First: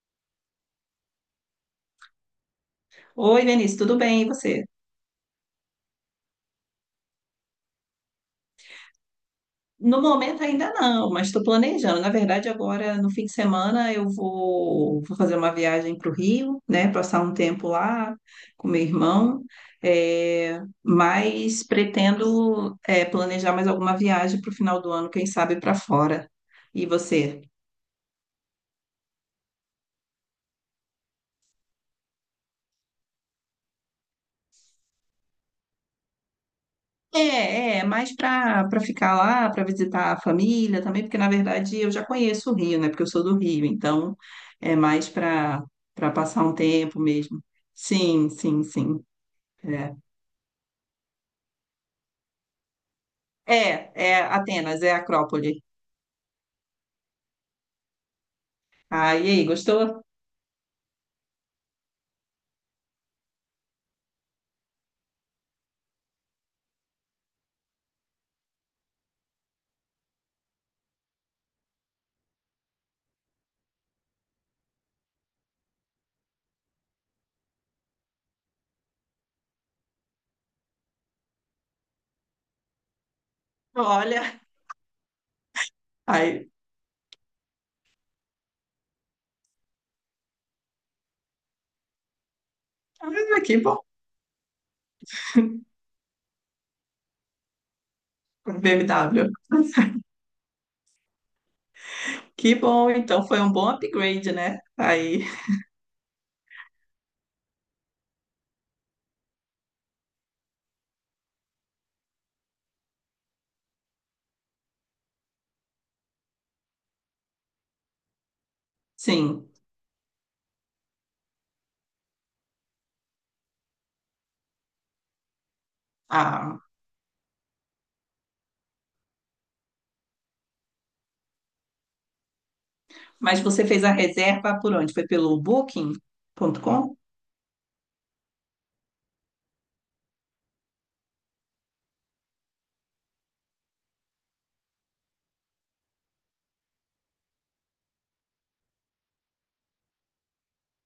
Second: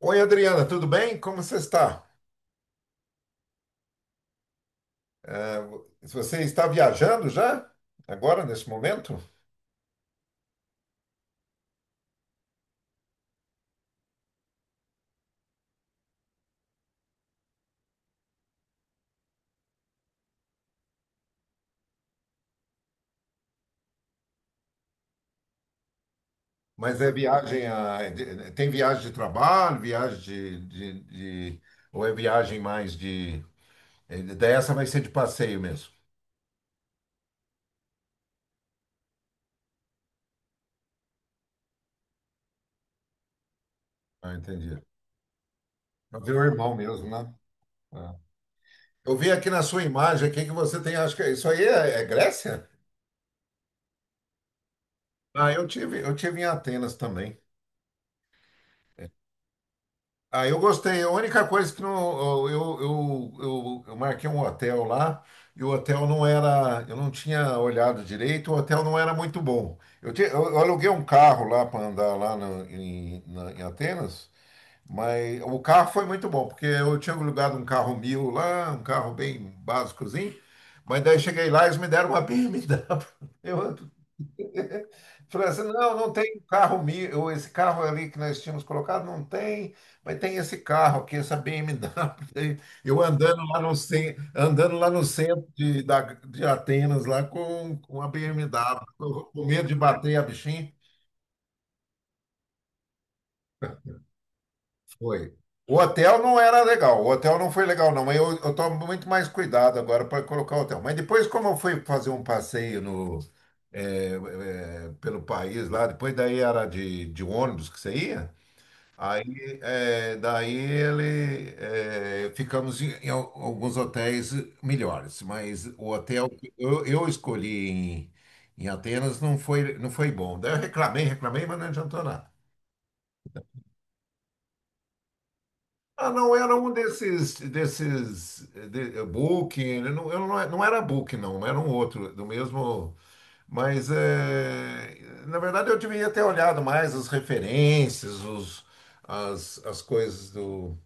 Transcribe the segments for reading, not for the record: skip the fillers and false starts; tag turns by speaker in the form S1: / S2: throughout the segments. S1: Oi, Adriana, tudo bem? Como você está?
S2: Oi, Vinícius, tudo bem? E você?
S1: É, você está viajando já? Agora, nesse momento?
S2: No momento ainda não, mas estou planejando. Na verdade, agora no fim de semana eu vou fazer uma viagem para o Rio, né? Passar um tempo lá com meu irmão, mas pretendo planejar mais alguma viagem para o final do ano, quem sabe para fora. E
S1: Mas é
S2: você?
S1: viagem tem viagem de trabalho, viagem de- ou é viagem mais de dessa vai ser de passeio mesmo.
S2: Mais para ficar lá, para visitar a família também, porque na verdade eu já conheço o Rio, né? Porque eu sou do Rio, então
S1: Ah, entendi.
S2: é mais para
S1: Para ver
S2: passar
S1: o
S2: um
S1: irmão
S2: tempo
S1: mesmo, né?
S2: mesmo.
S1: Ah.
S2: Sim, sim, sim.
S1: Eu vi aqui na sua
S2: É,
S1: imagem aqui que você tem, acho que isso aí é Grécia?
S2: é Atenas, é
S1: Ah,
S2: Acrópole.
S1: eu tive em Atenas também.
S2: Ah, e aí, gostou?
S1: Ah, eu gostei. A única coisa que não, eu marquei um hotel lá e o hotel não era, eu não tinha olhado direito, o hotel não era muito bom. Eu aluguei um carro lá para andar lá em Atenas, mas o carro foi muito bom, porque eu tinha alugado um carro mil lá, um carro bem básicozinho, mas daí cheguei lá e eles me deram uma BMW.
S2: Olha,
S1: Falei assim, não, não tem
S2: aí,
S1: carro meu, ou esse carro ali que nós tínhamos colocado, não tem, mas tem esse carro aqui, essa BMW. Eu
S2: ah,
S1: andando
S2: que
S1: lá
S2: bom,
S1: andando lá no centro de Atenas, lá com a BMW,
S2: BMW.
S1: com medo de bater a bichinha.
S2: Que bom, então foi um bom upgrade, né? Aí,
S1: Foi. O hotel não era legal, o hotel não foi legal, não. Mas eu tomo muito mais cuidado agora para colocar o hotel. Mas depois, como eu fui fazer um passeio no, pelo país lá, depois daí era de ônibus que você ia.
S2: sim.
S1: Aí, daí ele, ficamos em, em alguns hotéis melhores, mas o hotel que
S2: Ah,
S1: eu escolhi em, em Atenas não foi, não foi bom. Daí eu reclamei, reclamei, mas não adiantou nada.
S2: mas você fez a reserva por onde? Foi pelo
S1: Ah, não, era um
S2: Booking.com?
S1: desses, Booking, eu não, não era Booking, não, era um outro, do mesmo, mas, na verdade, eu devia ter olhado mais as referências, as coisas do...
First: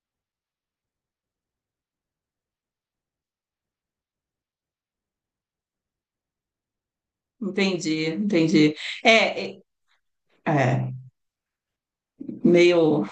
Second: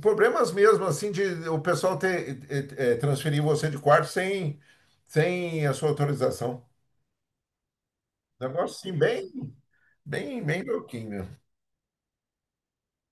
S1: Problemas mesmo, assim, de o pessoal ter, transferir você de quarto sem, sem a sua autorização.
S2: Entendi, entendi.
S1: Negócio, assim,
S2: É, é,
S1: bem
S2: é,
S1: louquinho.
S2: meio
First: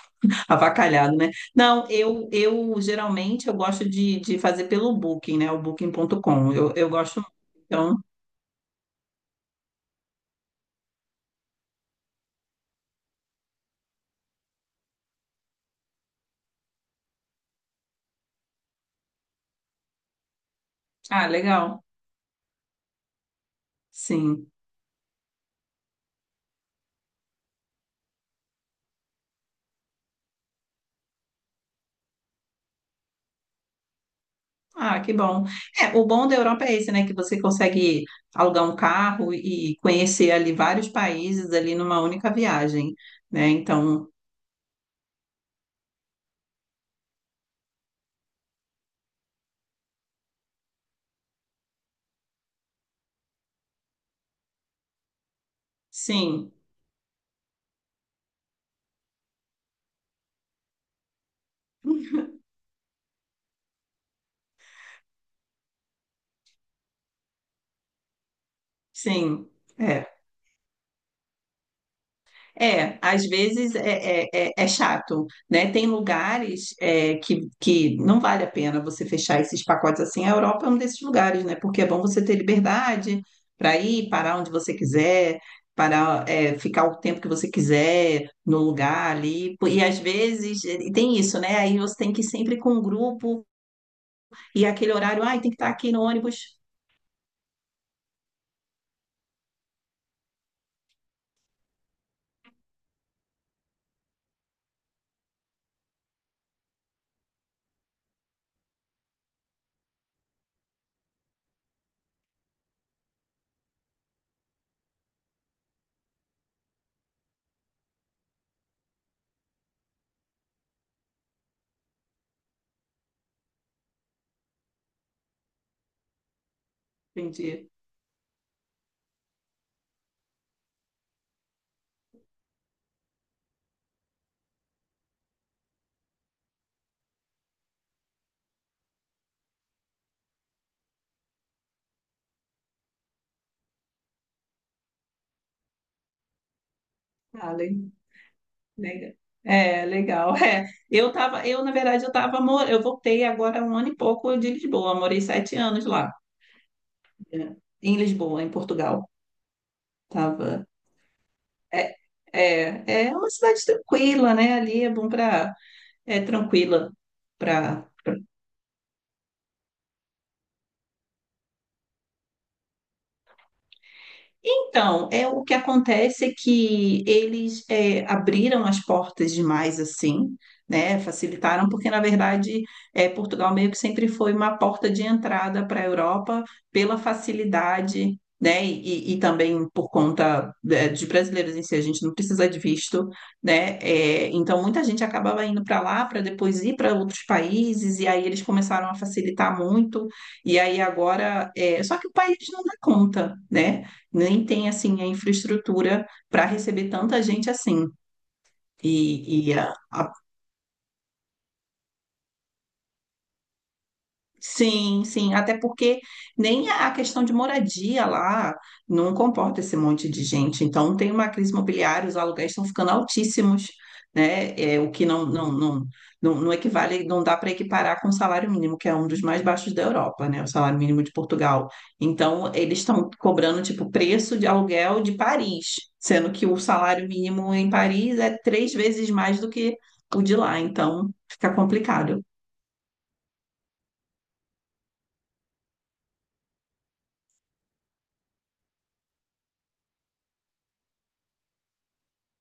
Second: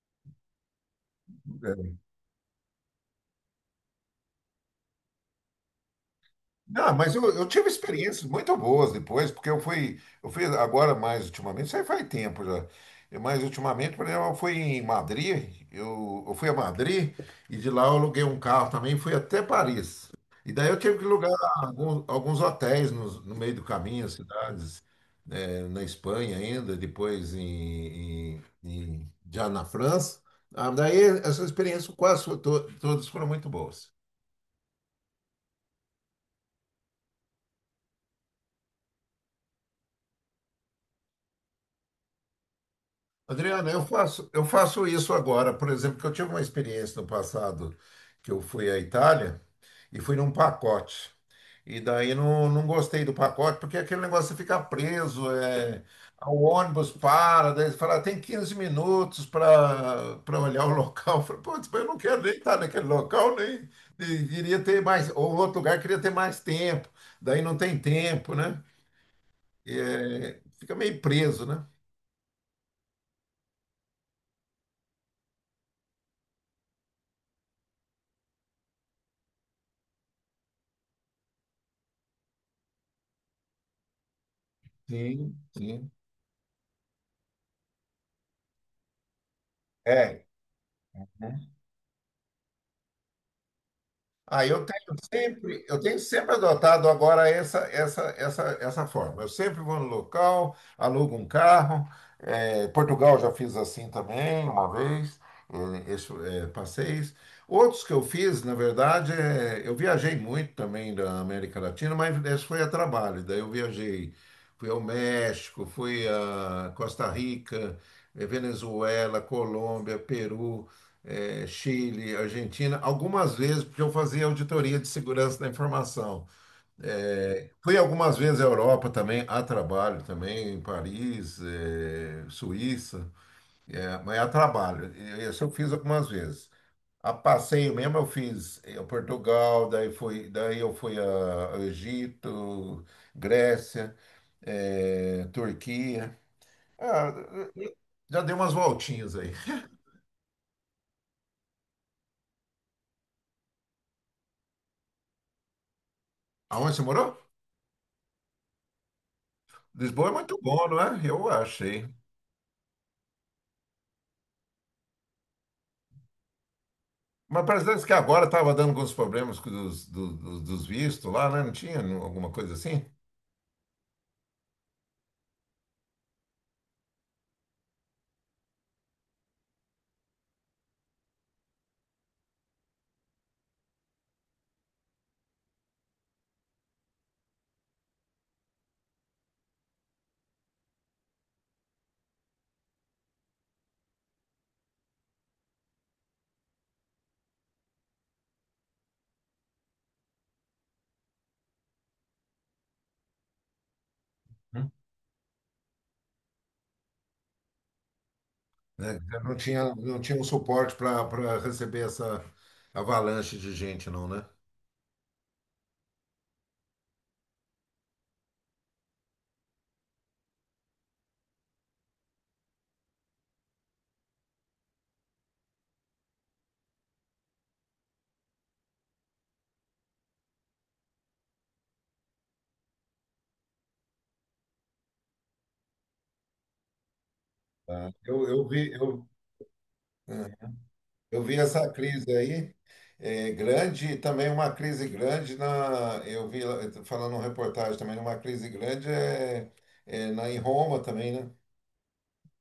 S2: avacalhado, né? Não,
S1: É.
S2: eu geralmente eu gosto de fazer pelo Booking, né? O Booking.com. Eu
S1: Não, mas
S2: gosto muito.
S1: eu tive
S2: Então,
S1: experiências muito boas depois, porque eu fui agora mais ultimamente, isso aí faz tempo já. Mas ultimamente, por exemplo, eu fui em Madrid, eu fui a Madrid e de lá eu aluguei um carro também, e fui até Paris. E daí eu tive que
S2: ah,
S1: alugar
S2: legal.
S1: alguns hotéis no meio do caminho, as
S2: Sim.
S1: cidades, né, na Espanha ainda, depois já na França. Ah, daí essas experiências quase todas foram muito boas.
S2: Ah, que bom. É, o bom da Europa é esse, né? Que você consegue alugar um carro e conhecer ali vários países ali numa única viagem, né?
S1: Adriana,
S2: Então,
S1: eu faço isso agora, por exemplo, que eu tive uma experiência no passado que eu fui à Itália e fui num pacote. E daí não gostei do pacote, porque é aquele negócio de ficar preso, o
S2: sim,
S1: ônibus para, daí eles falam, "Ah, tem 15 minutos para olhar o local." Eu falei, putz, mas eu não quero nem estar naquele local, nem, nem queria ter mais, ou outro lugar queria ter mais tempo, daí não tem tempo, né?
S2: sim. É.
S1: Fica meio preso, né?
S2: É, às vezes é chato, né? Tem lugares que não vale a pena você fechar esses pacotes assim. A Europa é um desses lugares, né? Porque é bom você ter liberdade para ir, parar onde você
S1: Sim,
S2: quiser,
S1: sim.
S2: parar, ficar o tempo que você quiser no lugar ali. E às
S1: É.
S2: vezes e tem
S1: Né?
S2: isso, né? Aí você tem que ir sempre com um grupo
S1: Aí
S2: e aquele horário, ai, tem que estar
S1: eu
S2: aqui
S1: tenho
S2: no
S1: sempre
S2: ônibus.
S1: adotado agora essa forma. Eu sempre vou no local, alugo um carro. Portugal já fiz assim também uma vez, passeios. Outros que eu fiz, na verdade, eu viajei muito também da América Latina, mas esse foi a trabalho. Daí eu viajei, fui ao México, fui a Costa Rica, Venezuela, Colômbia, Peru, Chile, Argentina, algumas vezes, porque eu fazia auditoria de segurança da informação.
S2: Entendi.
S1: Fui algumas vezes à Europa também, a trabalho também, em Paris, Suíça, mas a trabalho. E isso eu fiz algumas vezes. A passeio mesmo eu fiz, Portugal, daí eu fui ao Egito, Grécia, Turquia. Ah,
S2: Ah,
S1: já dei umas
S2: legal.
S1: voltinhas aí.
S2: É, legal. É. Na verdade, eu voltei agora há um ano e pouco de Lisboa, morei 7 anos lá,
S1: Aonde você morou?
S2: né, em Lisboa, em Portugal.
S1: Lisboa é muito
S2: Tava.
S1: bom, não é? Eu achei.
S2: É, é uma cidade tranquila, né? Ali é bom para, é tranquila
S1: Mas parece
S2: para.
S1: que agora estava dando alguns problemas com dos vistos lá, né? Não tinha não- alguma coisa assim?
S2: Então, é o que acontece é que eles abriram as portas demais assim, né? Facilitaram, porque na verdade Portugal meio que sempre foi uma porta de entrada para a Europa pela facilidade, né? E também por conta de brasileiros em si, a gente não precisa de visto, né? É, então muita gente acabava indo para lá para depois ir para outros países e aí eles começaram a facilitar muito e aí agora, é, só que o país não dá conta, né? Nem tem
S1: Hum?
S2: assim a infraestrutura para receber tanta gente assim.
S1: Né? Não
S2: E
S1: tinha,
S2: a
S1: um suporte para receber essa avalanche de gente, não, né?
S2: sim, sim, até porque nem a questão de moradia lá não comporta esse monte de gente. Então tem uma crise imobiliária, os aluguéis estão ficando altíssimos, né? É, o que não equivale, não dá para equiparar com o salário mínimo, que é um dos mais baixos da Europa, né? O salário mínimo de Portugal. Então eles estão cobrando tipo preço de aluguel de Paris, sendo que o salário mínimo em
S1: Tá.
S2: Paris é três vezes mais do que o de
S1: É,
S2: lá. Então
S1: eu vi
S2: fica
S1: essa crise
S2: complicado.
S1: aí, grande, e também uma crise grande na. Eu vi lá, eu tô falando uma reportagem também, uma crise grande em Roma também, né?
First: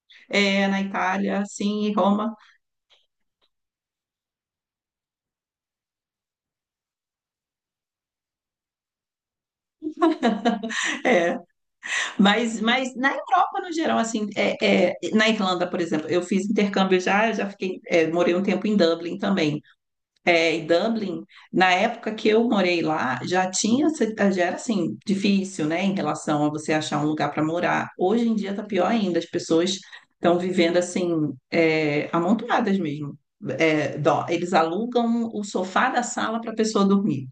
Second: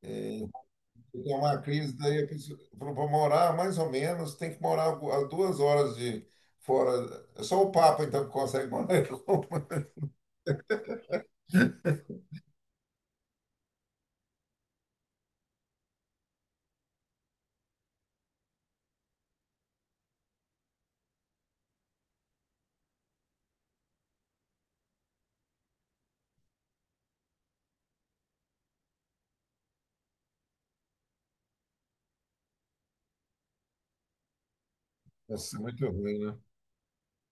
S1: É,
S2: Na
S1: tem
S2: Itália,
S1: uma
S2: sim,
S1: crise
S2: em
S1: daí, a
S2: Roma,
S1: pessoa falou, para morar mais ou menos, tem que morar a 2 horas de fora. É só o Papa, então, que consegue morar em Roma.
S2: é. Mas na Europa, no geral, assim, na Irlanda, por exemplo, eu fiz intercâmbio já, eu já fiquei, é, morei um tempo em Dublin também. É, e Dublin, na época que eu morei lá, já tinha, já era, assim, difícil, né, em relação a você achar um lugar para morar. Hoje em dia tá pior ainda, as pessoas estão vivendo, assim, é, amontoadas mesmo. É, dó- eles alugam o
S1: Nossa, é muito
S2: sofá da
S1: ruim, né?
S2: sala para a pessoa dormir.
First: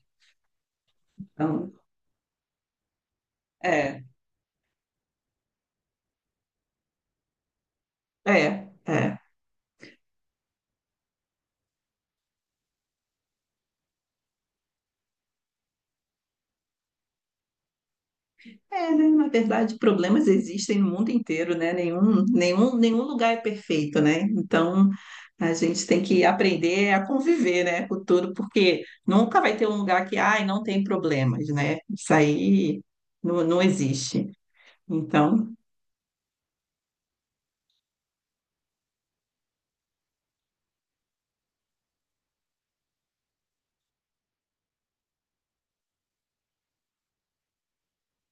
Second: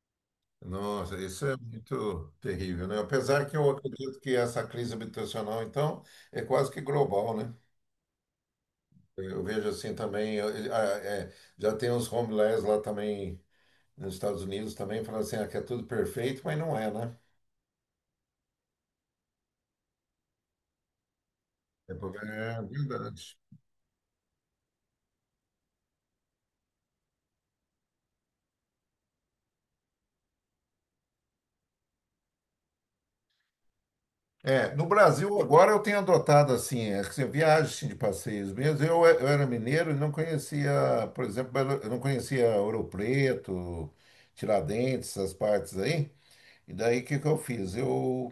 S1: Nossa, isso é
S2: Então,
S1: muito terrível, né? Apesar que eu
S2: é,
S1: acredito que essa crise habitacional, então, é quase que global, né?
S2: é. É.
S1: Eu vejo assim também, é, já tem uns homeless lá também, nos Estados Unidos também, falando assim, ah, que é tudo perfeito, mas não é, né?
S2: É, né? Na verdade, problemas existem no mundo inteiro, né?
S1: É
S2: Nenhum lugar
S1: verdade.
S2: é perfeito, né? Então, a gente tem que aprender a conviver, né, com tudo, porque nunca vai ter um lugar que, ai, não tem problemas, né? Isso aí não, não existe.
S1: É, no Brasil
S2: Então,
S1: agora eu tenho adotado assim, que você viaja assim, de passeios mesmo. Eu era mineiro e não conhecia, por exemplo, eu não conhecia Ouro Preto, Tiradentes, essas partes aí. E daí o que que eu fiz? Eu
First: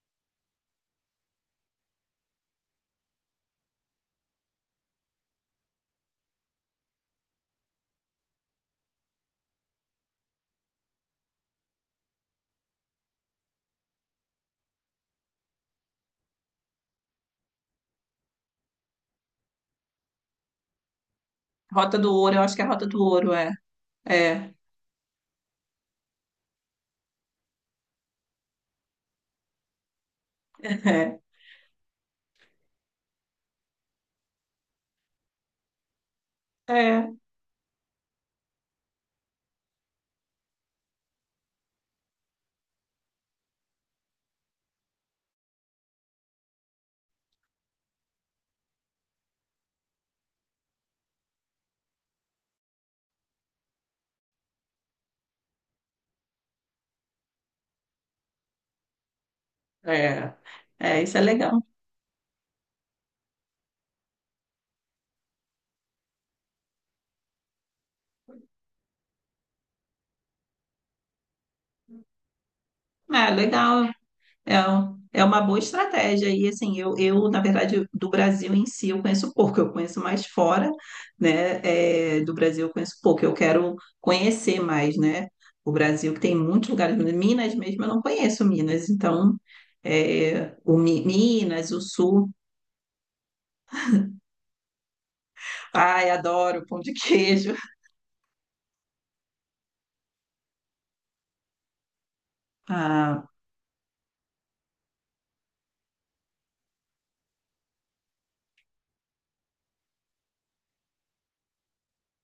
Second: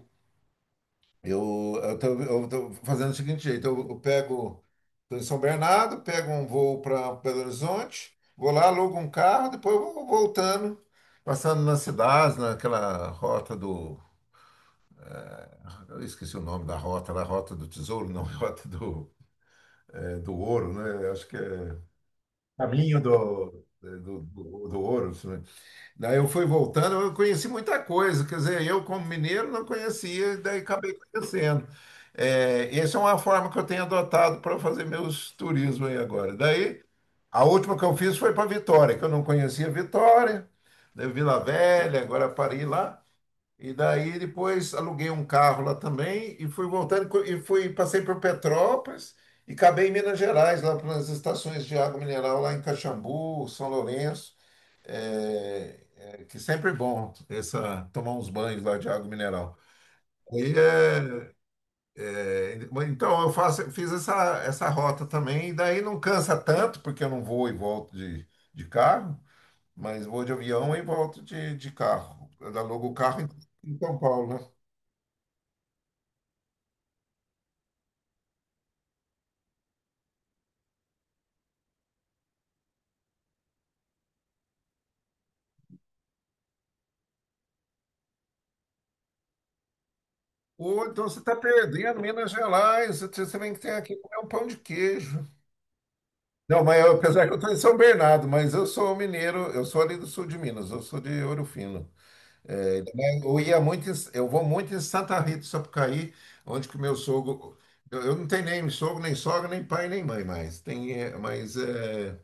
S1: eu eu tô, Eu tô fazendo o seguinte jeito, eu pego tô em São Bernardo, pego um voo para Belo Horizonte, vou lá, alugo um carro, depois eu vou voltando, passando nas cidades, naquela rota. Eu esqueci o nome da rota, do tesouro, não, rota do, do ouro, né? Acho que é
S2: Rota do Ouro, eu acho que é a Rota
S1: caminho
S2: do Ouro, é.
S1: do, é, do, do,
S2: É,
S1: do ouro. Né? Daí eu fui voltando, eu conheci muita coisa, quer dizer, eu como mineiro não conhecia, daí acabei conhecendo. É, essa é uma forma que eu tenho adotado para fazer meus turismos aí agora. Daí,
S2: é,
S1: a última que eu fiz foi para Vitória, que eu não conhecia Vitória, daí Vila Velha, agora parei lá. E daí depois aluguei um carro lá também e fui voltando, co- e fui passei por Petrópolis e acabei em Minas Gerais, lá pelas estações de água mineral lá em Caxambu, São Lourenço, que sempre é bom essa tomar uns banhos lá de água mineral.
S2: é, é.
S1: E,
S2: É, isso é
S1: é,
S2: legal.
S1: é, então fiz essa rota também e daí não cansa tanto porque eu não vou e volto de carro, mas vou de avião e volto de carro. Eu alugo o carro
S2: É,
S1: em
S2: legal.
S1: São Paulo, né?
S2: É, um- é uma boa estratégia. E assim, eu, na verdade, do Brasil em si eu conheço pouco, eu conheço mais fora, né? É, do Brasil eu conheço pouco, eu quero conhecer mais, né? O Brasil que tem muitos lugares, Minas mesmo, eu não conheço Minas, então é, o
S1: Ou
S2: Mi-
S1: então você está
S2: Minas, o
S1: perdendo
S2: Sul.
S1: Minas Gerais, você vem que tem aqui comer um pão de queijo.
S2: Ai,
S1: Não,
S2: adoro pão
S1: mas
S2: de
S1: apesar que eu estou
S2: queijo.
S1: em São Bernardo, mas eu sou mineiro, eu sou ali do sul de Minas, eu sou de Ouro Fino, né?
S2: Ah,
S1: Eu ia muito, eu vou muito em Santa Rita do Sapucaí, onde que o meu sogro, eu não tenho nem sogro, nem sogra, nem pai, nem mãe mais. Tem, eh, mas eh,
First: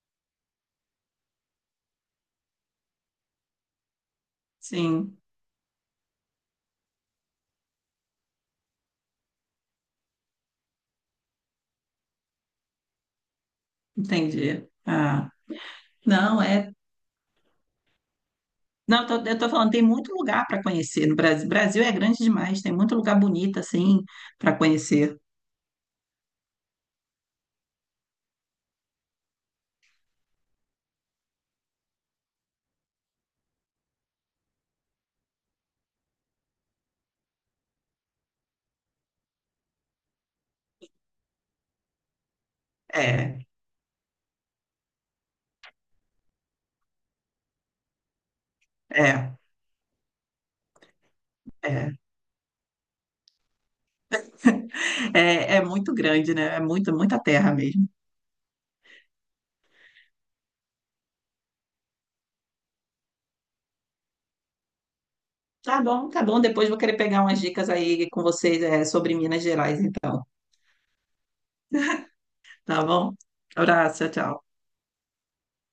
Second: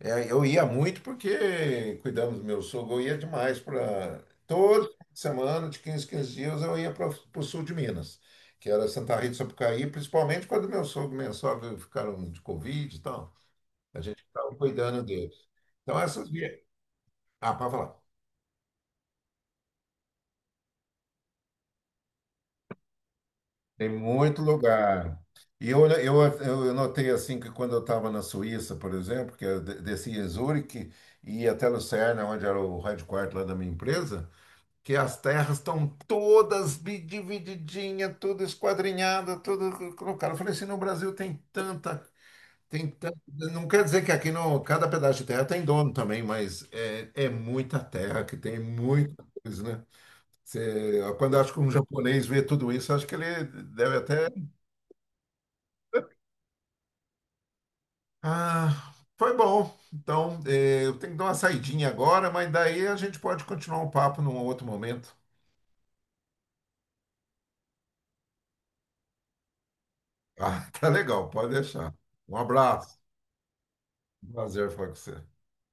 S1: eh, eu ia muito porque cuidamos do meu sogro, eu ia demais para todo fim
S2: sim,
S1: de semana, de 15, 15 dias, eu ia para o sul de Minas, que era Santa Rita do Sapucaí, principalmente quando meu sogro e minha sogra ficaram de Covid e tal. A gente estava
S2: entendi.
S1: cuidando
S2: Ah,
S1: deles. Então essas
S2: não,
S1: vias.
S2: é
S1: Ah, para falar.
S2: não, eu tô falando, tem muito lugar para conhecer no Brasil. Brasil é grande demais, tem muito lugar bonito
S1: Tem
S2: assim
S1: muito
S2: para conhecer.
S1: lugar. E eu eu notei assim que quando eu estava na Suíça, por exemplo, que eu descia em Zurique e ia até Lucerna, onde era o headquarter lá da minha empresa, que as terras estão todas divididinha, tudo esquadrinhada, tudo colocado. Eu falei assim, no Brasil tem tanta, tem tanta.
S2: É,
S1: Não quer dizer que aqui no cada pedaço de terra tem dono também, mas é muita terra que tem muita
S2: é,
S1: coisa, né? Quando eu acho que um
S2: é.
S1: japonês vê tudo isso, acho que ele deve até.
S2: É, é muito grande, né? É muito, muita terra mesmo.
S1: Ah, foi bom. Então, eu tenho que dar uma saidinha agora, mas daí a gente pode continuar o papo num outro momento.
S2: Tá bom, tá bom. Depois vou querer pegar umas dicas aí com vocês, é, sobre Minas Gerais, então.
S1: Ah, tá legal, pode deixar. Um
S2: Tá
S1: abraço.
S2: bom? Abraço, tchau, tchau.
S1: Prazer falar com você.